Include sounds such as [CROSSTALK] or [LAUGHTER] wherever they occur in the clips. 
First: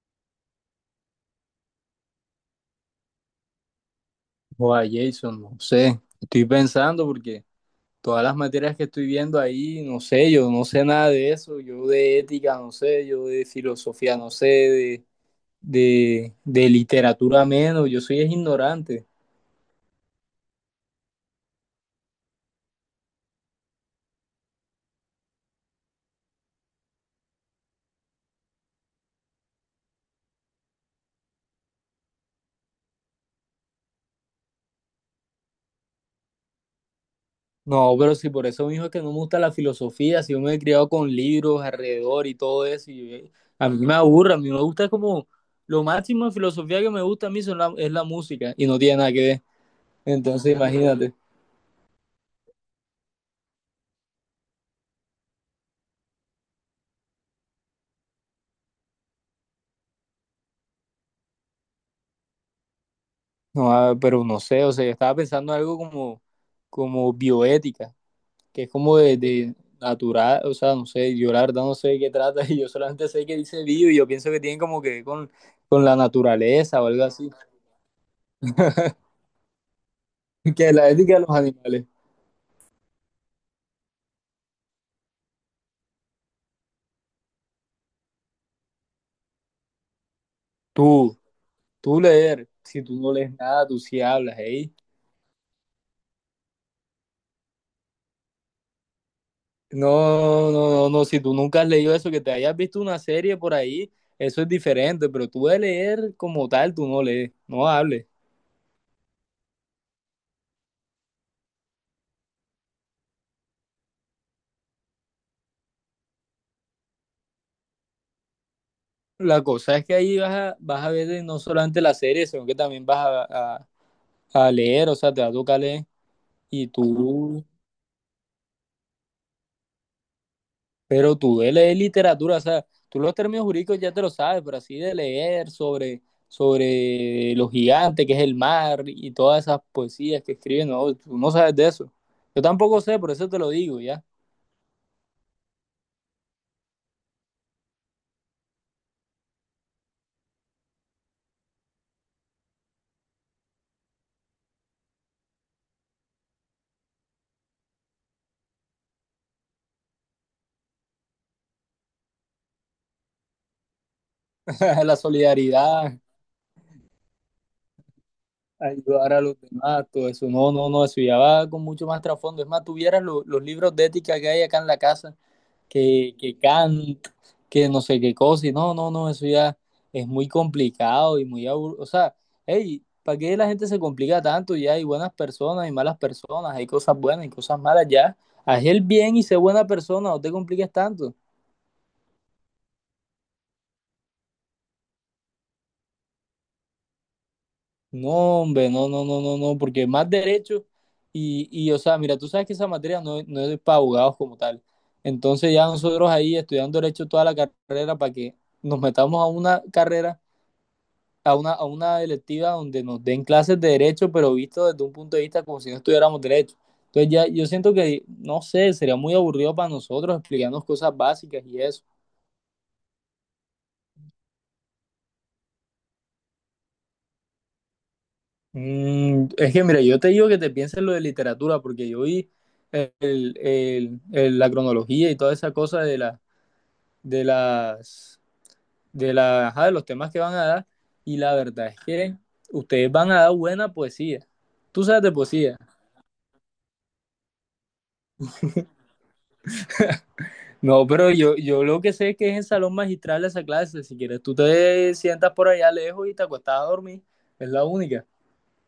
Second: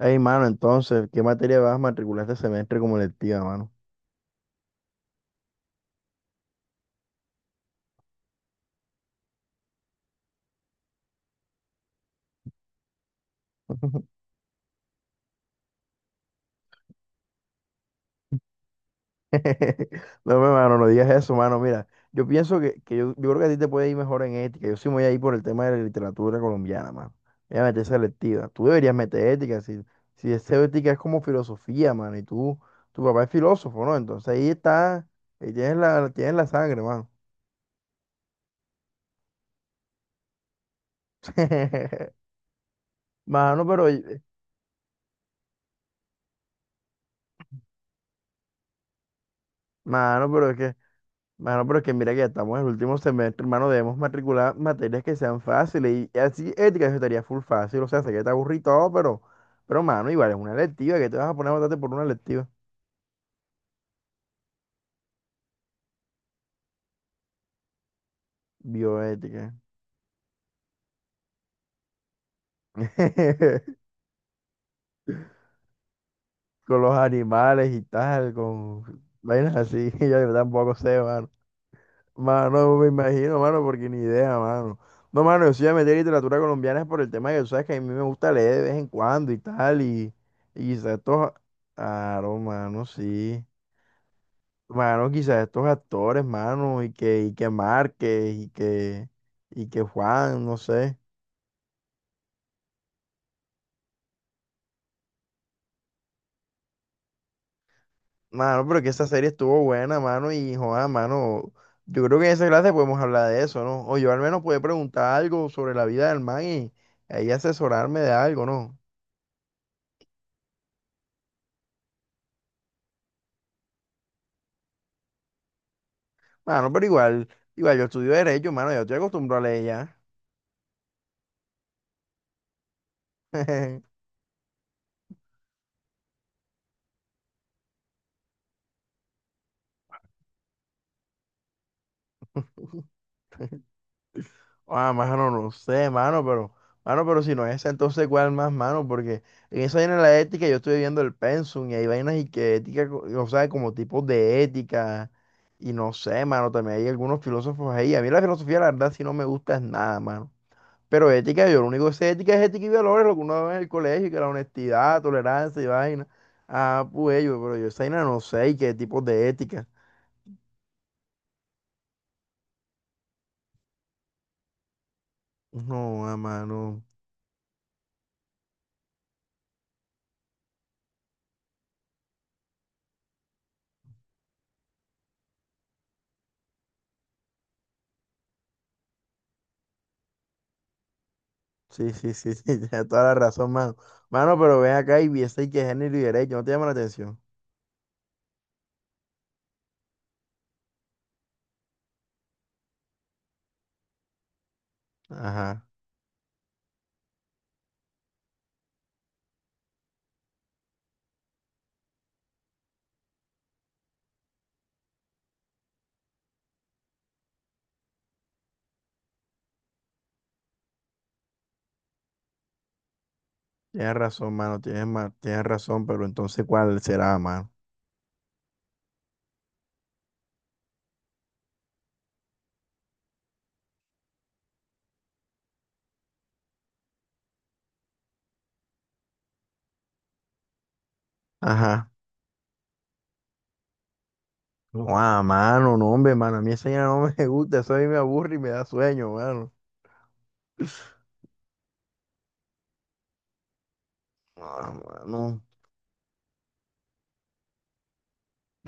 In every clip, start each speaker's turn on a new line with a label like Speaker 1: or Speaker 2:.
Speaker 1: Ey, mano, entonces, ¿qué materia vas a matricular este semestre como electiva, mano?
Speaker 2: O a Jason, no sé. Estoy pensando porque todas las materias que estoy viendo ahí, no sé, yo no sé nada de eso. Yo de ética, no sé, yo de filosofía,
Speaker 1: [LAUGHS]
Speaker 2: no sé, de literatura menos. Yo soy es ignorante.
Speaker 1: No, me, mano, no digas eso, mano. Mira, yo pienso que yo creo que a ti te puede ir mejor en ética. Yo sí me voy a ir por el tema de la literatura colombiana, mano. Voy a meter esa electiva. Tú deberías meter ética. Si, si es ética es como filosofía, mano. Y tú, tu papá es filósofo, ¿no? Entonces ahí está, ahí tienes tienes la sangre, mano.
Speaker 2: No, pero si por eso mismo es que no me gusta la filosofía, si yo me he criado con libros alrededor
Speaker 1: [LAUGHS]
Speaker 2: y todo eso,
Speaker 1: Mano,
Speaker 2: a mí
Speaker 1: pero,
Speaker 2: me aburre, a mí me gusta como lo máximo de filosofía que me gusta a mí es la música y no tiene nada que ver.
Speaker 1: mano, pero
Speaker 2: Entonces,
Speaker 1: es que
Speaker 2: imagínate.
Speaker 1: Mano, pero es que mira que ya estamos en el último semestre, hermano, debemos matricular materias que sean fáciles y así ética eso estaría full fácil, o sea, sé que te aburrí y todo, pero, mano, igual es una electiva, ¿que te vas a poner a matarte por una electiva?
Speaker 2: No, ah, pero no sé, o sea, yo estaba pensando algo como, como bioética, que es como
Speaker 1: Bioética.
Speaker 2: de natural, o sea, no sé, yo la verdad no sé de qué trata [LAUGHS] y yo solamente sé que dice
Speaker 1: [LAUGHS]
Speaker 2: bio y yo pienso que tiene como que ver con la naturaleza
Speaker 1: Con
Speaker 2: o
Speaker 1: los
Speaker 2: algo así,
Speaker 1: animales y tal, con vainas así, [LAUGHS] yo
Speaker 2: [LAUGHS] que
Speaker 1: tampoco
Speaker 2: la
Speaker 1: sé,
Speaker 2: ética de los
Speaker 1: mano.
Speaker 2: animales.
Speaker 1: Mano, me imagino, mano, porque ni idea, mano. No, mano, yo sí voy a meter literatura colombiana por el tema que tú sabes que a mí me gusta leer de vez en cuando y tal, y quizás
Speaker 2: Tú,
Speaker 1: estos...
Speaker 2: tú
Speaker 1: Claro,
Speaker 2: leer, si
Speaker 1: mano,
Speaker 2: tú no lees
Speaker 1: sí.
Speaker 2: nada, tú sí hablas, ¿eh?
Speaker 1: Mano, quizás estos actores, mano, y que Márquez, y que Juan,
Speaker 2: No,
Speaker 1: no
Speaker 2: no, no,
Speaker 1: sé.
Speaker 2: no, si tú nunca has leído eso, que te hayas visto una serie por ahí, eso es diferente, pero tú de leer como tal, tú no lees, no hables.
Speaker 1: Mano, pero que esa serie estuvo buena, mano, y Juan, mano, yo creo que en esa clase podemos hablar de eso, ¿no? O yo al menos puedo preguntar algo sobre la vida del man y ahí asesorarme de algo, ¿no?
Speaker 2: La cosa es que ahí vas a ver de no solamente la serie, sino que también a, a- a leer, o sea, te va a tocar leer. Y
Speaker 1: Mano, pero igual,
Speaker 2: tú,
Speaker 1: Igual yo estudio Derecho, mano, yo estoy acostumbrado a leer ya.
Speaker 2: pero tú de leer literatura, o sea, tú los términos jurídicos ya
Speaker 1: [LAUGHS]
Speaker 2: te lo sabes, pero así de leer sobre, sobre los gigantes, que es el mar, y todas esas poesías que escriben, no, tú no sabes de eso. Yo tampoco sé, por eso te lo digo, ya.
Speaker 1: Ah, mano, no sé, mano, pero si no es esa, entonces cuál más, mano, porque en esa vaina de la ética yo estoy viendo el pensum y hay vainas y que ética, o sea, como tipos de ética, y no sé, mano, también hay algunos filósofos ahí. A mí la filosofía, la verdad, si no me gusta es nada, mano. Pero ética, yo lo único que sé de ética es ética y valores, lo que uno ve en el colegio, que la
Speaker 2: [LAUGHS] La
Speaker 1: honestidad, tolerancia y
Speaker 2: solidaridad,
Speaker 1: vaina. Ah, pues yo, pero yo esa vaina no sé y qué tipos
Speaker 2: ayudar a
Speaker 1: de
Speaker 2: los
Speaker 1: ética.
Speaker 2: demás, todo eso. No, no, no, eso ya va con mucho más trasfondo. Es más, tuvieras los libros de ética que hay acá en la casa.
Speaker 1: No,
Speaker 2: que,
Speaker 1: ah,
Speaker 2: que
Speaker 1: mano.
Speaker 2: Kant, que no sé qué cosa, y no, no, no, eso ya es muy complicado y muy aburrido. O sea, hey, ¿para qué la gente se complica tanto? Ya hay buenas personas y malas personas, hay cosas buenas y cosas malas, ya. Haz el bien y sé buena persona, no te compliques tanto.
Speaker 1: Sí, sí, sí, sí, [LAUGHS] tienes toda la razón, mano. Mano, pero ven acá y viste y que género y derecho, ¿no te llama la atención?
Speaker 2: No, hombre, no, no, no, no, no, porque más derecho o sea, mira, tú sabes que esa materia no, no es para abogados como tal. Entonces ya
Speaker 1: Ajá,
Speaker 2: nosotros ahí estudiando derecho toda la carrera para que nos metamos a una carrera a a una electiva donde nos den clases de derecho, pero visto desde un punto de vista como si no estudiáramos derecho. Entonces ya yo siento que, no sé, sería muy aburrido para nosotros explicarnos cosas básicas y eso.
Speaker 1: tienes razón, mano, tienes razón, pero entonces, ¿cuál será, mano?
Speaker 2: Mm, es que, mira, yo te digo que te pienses lo de literatura, porque yo vi el- la cronología y toda esa cosa de, la, de, las, de, la, ajá, de los temas que van a dar, y la verdad es
Speaker 1: Ajá.
Speaker 2: que ustedes van a dar buena poesía. Tú sabes de
Speaker 1: Guau,
Speaker 2: poesía.
Speaker 1: mano, no, hombre, mano, a mí esa vaina no me [LAUGHS] gusta, eso a mí me aburre y me da sueño, mano.
Speaker 2: No, pero yo lo que sé es que es en salón magistral esa clase. Si quieres, tú
Speaker 1: Ah,
Speaker 2: te sientas
Speaker 1: mano,
Speaker 2: por allá lejos y te acuestas a dormir. Es la única.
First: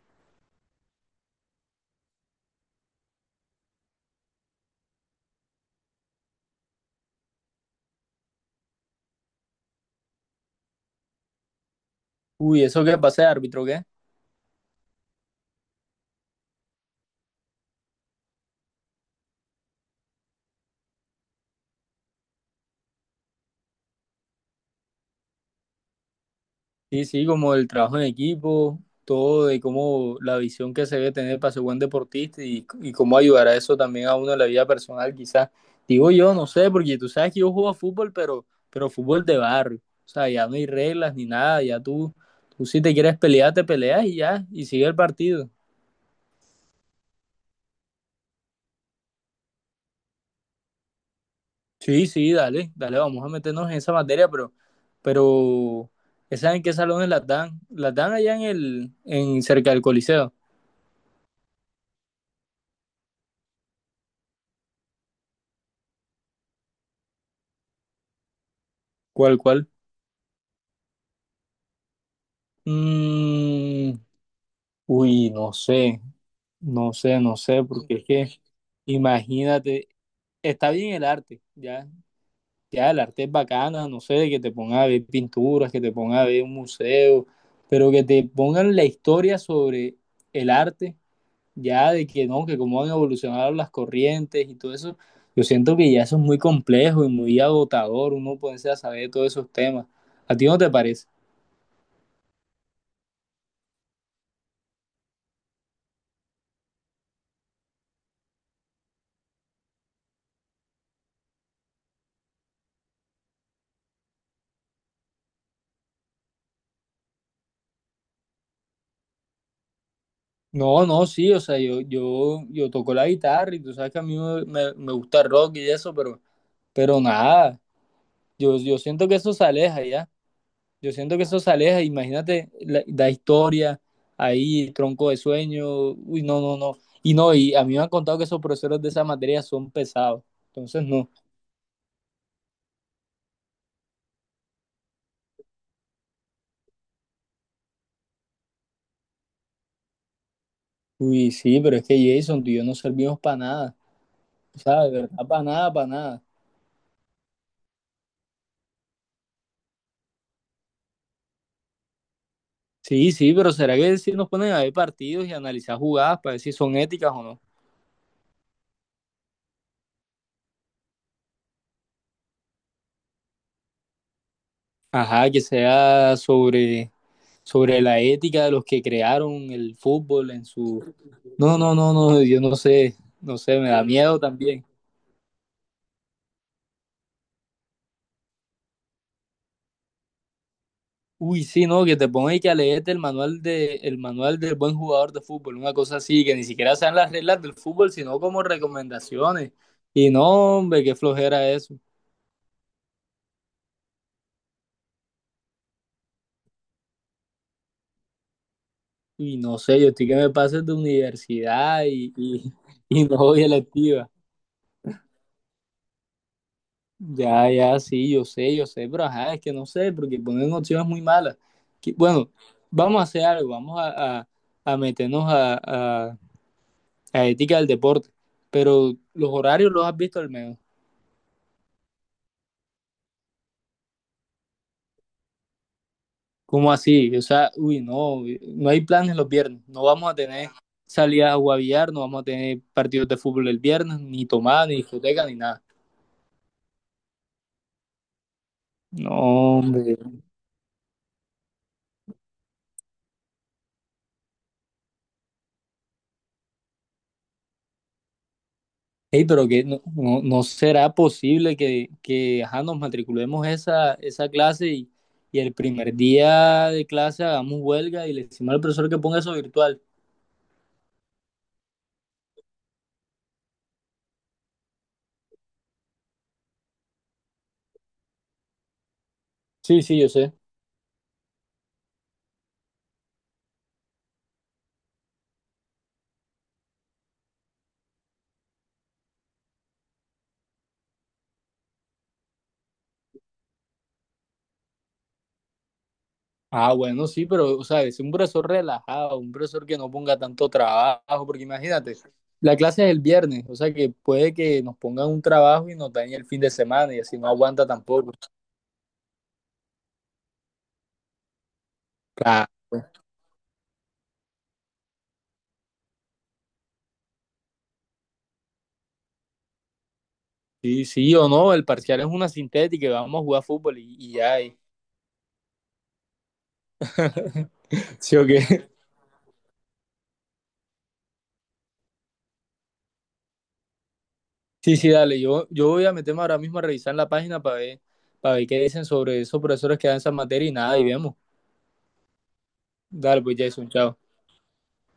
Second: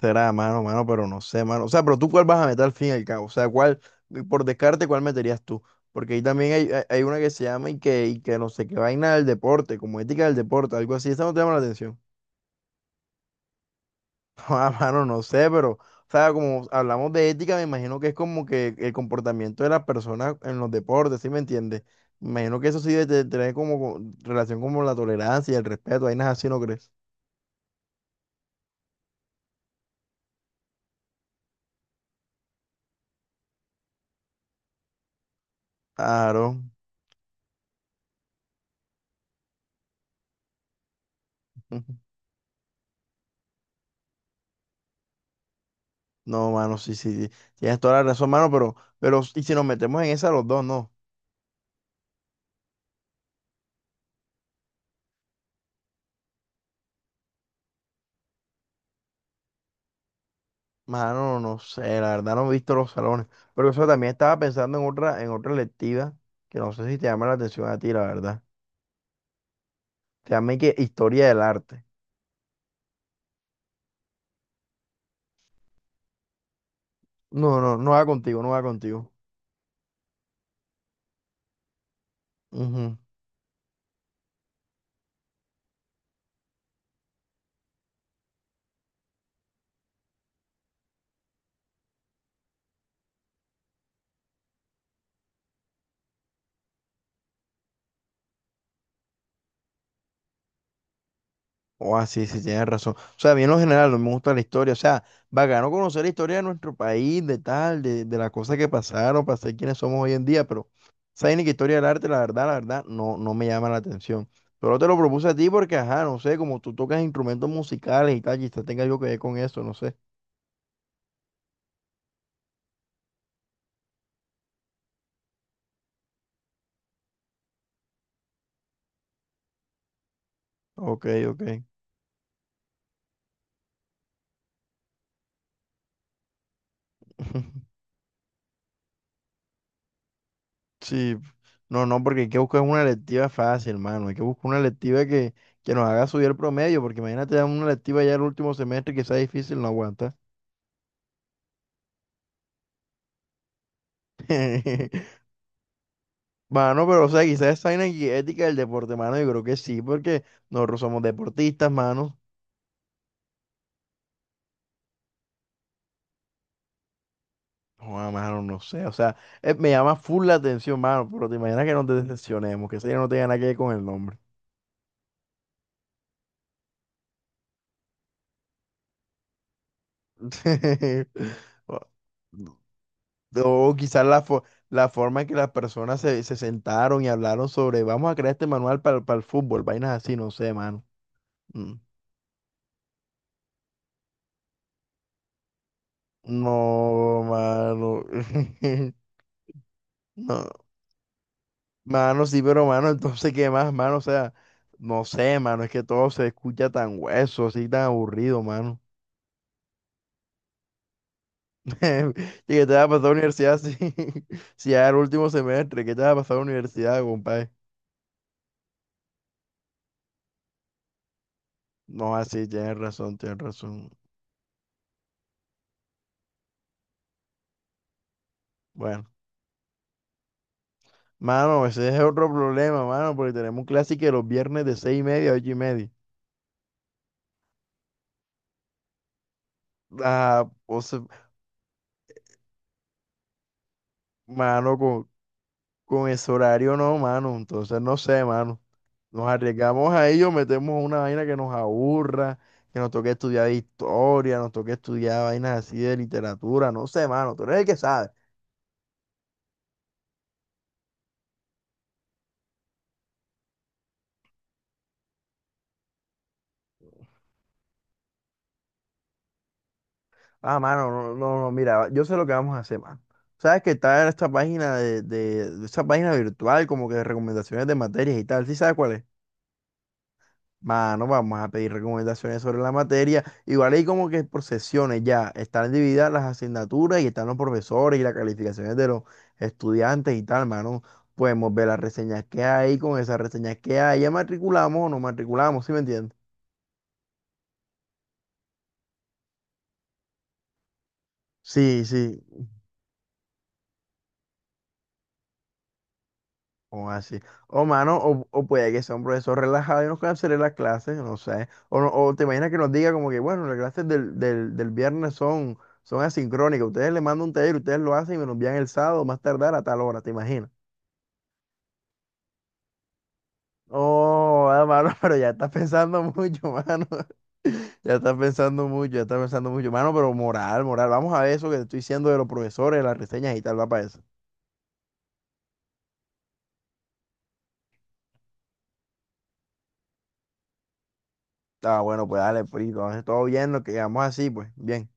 Speaker 1: será, mano, mano, pero no sé, mano. O sea, pero tú, ¿cuál vas a meter al fin y al cabo? O sea, ¿cuál, por descarte, cuál meterías tú? Porque ahí también hay, hay una que se llama y que no sé qué vaina del deporte, como ética del deporte, algo así, esa no te llama la atención.
Speaker 2: Uy, ¿eso qué pasa de árbitro qué?
Speaker 1: [LAUGHS] Ah, mano, no sé, pero, o sea, como hablamos de ética, me imagino que es como que el comportamiento de las personas en los deportes, ¿sí me entiendes? Me imagino que eso sí debe tener como relación como la tolerancia y el respeto, hay nada así, ¿no crees?
Speaker 2: Sí, sí, como el trabajo en equipo, todo de cómo la visión que se debe tener para ser buen deportista y cómo ayudar a eso también a uno en la vida personal, quizás. Digo yo, no
Speaker 1: Claro.
Speaker 2: sé, porque tú sabes que yo juego a fútbol, pero fútbol de barrio. O sea, ya no hay reglas ni nada,
Speaker 1: Ujú.
Speaker 2: tú si te quieres pelear, te peleas y ya, y sigue el partido.
Speaker 1: No, mano, sí, sí, sí, tienes toda la razón, mano, pero, y si nos metemos en esa los dos, no,
Speaker 2: Sí, sí, dale, dale, vamos a meternos en esa materia, pero, ¿saben en qué salones las dan? Las dan allá en cerca del Coliseo.
Speaker 1: mano, no sé, la verdad no he visto los salones, pero eso también estaba pensando en otra electiva, que no sé si te llama la atención a ti, la verdad,
Speaker 2: ¿Cuál, cuál?
Speaker 1: se llama y que Historia del Arte.
Speaker 2: Mm, uy, no sé, no sé, no
Speaker 1: No,
Speaker 2: sé,
Speaker 1: no, no
Speaker 2: porque es
Speaker 1: va contigo,
Speaker 2: que,
Speaker 1: no va contigo.
Speaker 2: imagínate, está bien el arte, ya, ya
Speaker 1: Ujú.
Speaker 2: el arte es bacana, no sé, que te pongan a ver pinturas, que te pongan a ver un museo, pero que te pongan la historia sobre el arte. Ya de que no, que cómo han evolucionado las corrientes y todo eso, yo siento que ya eso es muy complejo y muy agotador, uno ponerse a saber todos esos temas. ¿A ti no te parece?
Speaker 1: Oh, ah, sí, sí, tienes razón. O sea, bien en lo general, no me gusta la historia. O sea, bacano conocer la historia de nuestro país, de tal, de las cosas que pasaron, para ser quienes somos hoy en día, pero esa ni que historia del arte, la verdad, no, no me llama la atención. Pero te lo propuse a ti porque, ajá, no sé, como tú tocas instrumentos musicales y tal, quizás tenga yo que ver con eso, no sé.
Speaker 2: No, no, sí, o sea, yo toco la guitarra y tú sabes que a mí me gusta el rock y eso, pero nada, yo siento que eso se aleja ya, yo
Speaker 1: Ok,
Speaker 2: siento que eso se
Speaker 1: ok.
Speaker 2: aleja, imagínate la historia ahí, tronco de sueño, uy, no, no, no, y no, y a mí
Speaker 1: [LAUGHS]
Speaker 2: me han contado que esos profesores de esa materia son pesados, entonces no.
Speaker 1: Sí, no, no, porque hay que buscar una electiva fácil, hermano. Hay que buscar una electiva que nos haga subir el promedio, porque imagínate dar una electiva ya el último semestre que sea difícil, no aguanta.
Speaker 2: Uy, sí, pero es que Jason, tú y yo no servimos para nada. O sea, de
Speaker 1: [LAUGHS]
Speaker 2: verdad, para nada, para nada.
Speaker 1: Mano, pero o sea, quizás esa vaina y ética del deporte, mano, yo creo que sí, porque nosotros somos deportistas, mano.
Speaker 2: Sí, sí, pero ¿será que si nos ponen a ver partidos y analizar jugadas para ver si son éticas o no?
Speaker 1: No, mano, no sé, o sea, me llama full la atención, mano, pero te imaginas que nos decepcionemos, que eso ya no tenga nada que ver con el nombre.
Speaker 2: Ajá, que sea sobre, sobre la ética de los que crearon el fútbol en su...
Speaker 1: [LAUGHS]
Speaker 2: No, no,
Speaker 1: O-
Speaker 2: no, no, yo no sé, no sé, me
Speaker 1: O
Speaker 2: da
Speaker 1: quizás
Speaker 2: miedo también.
Speaker 1: la forma en que las se sentaron y hablaron sobre, vamos a crear este manual para el fútbol, vainas así, no sé, mano.
Speaker 2: Uy, sí,
Speaker 1: Mm.
Speaker 2: no, que te pongan y que a leerte el manual el manual del buen jugador de fútbol, una cosa así, que ni siquiera sean las
Speaker 1: No,
Speaker 2: reglas del fútbol,
Speaker 1: mano.
Speaker 2: sino como
Speaker 1: [LAUGHS]
Speaker 2: recomendaciones. Y no,
Speaker 1: No,
Speaker 2: hombre, qué flojera eso.
Speaker 1: mano, sí, pero mano, entonces, ¿qué más, mano? O sea, no sé, mano, es que todo se escucha tan hueso, así, tan aburrido, mano.
Speaker 2: Y no sé, yo estoy que me paso de
Speaker 1: [LAUGHS] ¿Y
Speaker 2: universidad
Speaker 1: qué te va a
Speaker 2: [LAUGHS]
Speaker 1: pasar
Speaker 2: y
Speaker 1: a la
Speaker 2: no voy
Speaker 1: universidad si,
Speaker 2: electiva.
Speaker 1: [LAUGHS] si ya era el último semestre? ¿Qué te va a pasar a la universidad,
Speaker 2: Ya,
Speaker 1: compadre?
Speaker 2: ya, sí, yo sé, pero ajá, es que no sé, porque ponen opciones muy malas. Que-
Speaker 1: No,
Speaker 2: Bueno,
Speaker 1: así, tienes
Speaker 2: vamos a
Speaker 1: razón,
Speaker 2: hacer
Speaker 1: tienes
Speaker 2: algo,
Speaker 1: razón.
Speaker 2: a meternos a- a ética del deporte, pero
Speaker 1: Bueno.
Speaker 2: los horarios los has visto al menos.
Speaker 1: Mano, ese es otro problema, mano, porque tenemos clase que los viernes de 6:30 a 8:30.
Speaker 2: ¿Cómo así? O sea, uy, no, no hay planes los viernes, no vamos a
Speaker 1: Ah,
Speaker 2: tener
Speaker 1: o sea,
Speaker 2: salidas a guavillar, no vamos a tener partidos de fútbol el viernes, ni tomada, ni
Speaker 1: mano,
Speaker 2: discoteca, ni nada.
Speaker 1: con ese horario no, mano. Entonces, no sé, mano.
Speaker 2: No,
Speaker 1: Nos arriesgamos
Speaker 2: hombre.
Speaker 1: a ello, metemos una vaina que nos aburra, que nos toque estudiar historia, nos toque estudiar vainas así de literatura, no sé, mano. Tú eres el que sabe.
Speaker 2: Ey, pero que no, no, no será posible que ajá, nos matriculemos esa clase y el primer día de clase hagamos huelga y le decimos al profesor que ponga eso virtual.
Speaker 1: Ah, mano, no, no, no, mira, yo sé lo que vamos a hacer, mano. Sabes que está en esta página de esta página virtual, como que de recomendaciones de materias y tal. ¿Sí sabes cuál es?
Speaker 2: Sí, sí, yo sé.
Speaker 1: Mano, vamos a pedir recomendaciones sobre la materia. Igual hay como que por sesiones ya están divididas las asignaturas y están los profesores y las calificaciones de los estudiantes y tal, mano. Podemos ver las reseñas que hay, con esas reseñas que hay, ya matriculamos o no matriculamos, ¿sí me entiendes?
Speaker 2: Ah, bueno, sí, pero, o sea, es un profesor relajado, un profesor que no ponga tanto trabajo, porque
Speaker 1: Sí,
Speaker 2: imagínate,
Speaker 1: sí.
Speaker 2: la clase es el viernes, o sea que puede que nos pongan un trabajo y nos dañe el fin de
Speaker 1: O
Speaker 2: semana y así
Speaker 1: así.
Speaker 2: no
Speaker 1: O
Speaker 2: aguanta
Speaker 1: mano,
Speaker 2: tampoco.
Speaker 1: o puede que sea un profesor relajado y nos cancele las clases, no sé. O, no- o te
Speaker 2: Claro.
Speaker 1: imaginas que nos diga como que, bueno, las clases del viernes son asincrónicas. Ustedes le mandan un taller, ustedes lo hacen y me lo envían el sábado, más tardar a tal hora, ¿te imaginas?
Speaker 2: Sí, sí o no, el parcial es una sintética y vamos a jugar fútbol y ya.
Speaker 1: Oh, ah, mano, [LAUGHS] pero ya estás pensando mucho, mano. [LAUGHS] Ya estás
Speaker 2: Sí, o
Speaker 1: pensando
Speaker 2: qué.
Speaker 1: mucho, ya estás pensando mucho. Mano, pero moral, moral. Vamos a ver eso que te estoy diciendo de los profesores, de las reseñas y tal, va para eso.
Speaker 2: Sí, sí, dale. Yo voy a meterme ahora mismo a revisar la página para ver qué dicen sobre esos profesores que dan esa materia y nada, y vemos.
Speaker 1: Ah, bueno, pues dale, pues, entonces
Speaker 2: Dale,
Speaker 1: todo
Speaker 2: pues
Speaker 1: bien, lo
Speaker 2: Jason,
Speaker 1: que
Speaker 2: chao.
Speaker 1: quedamos así, pues, bien.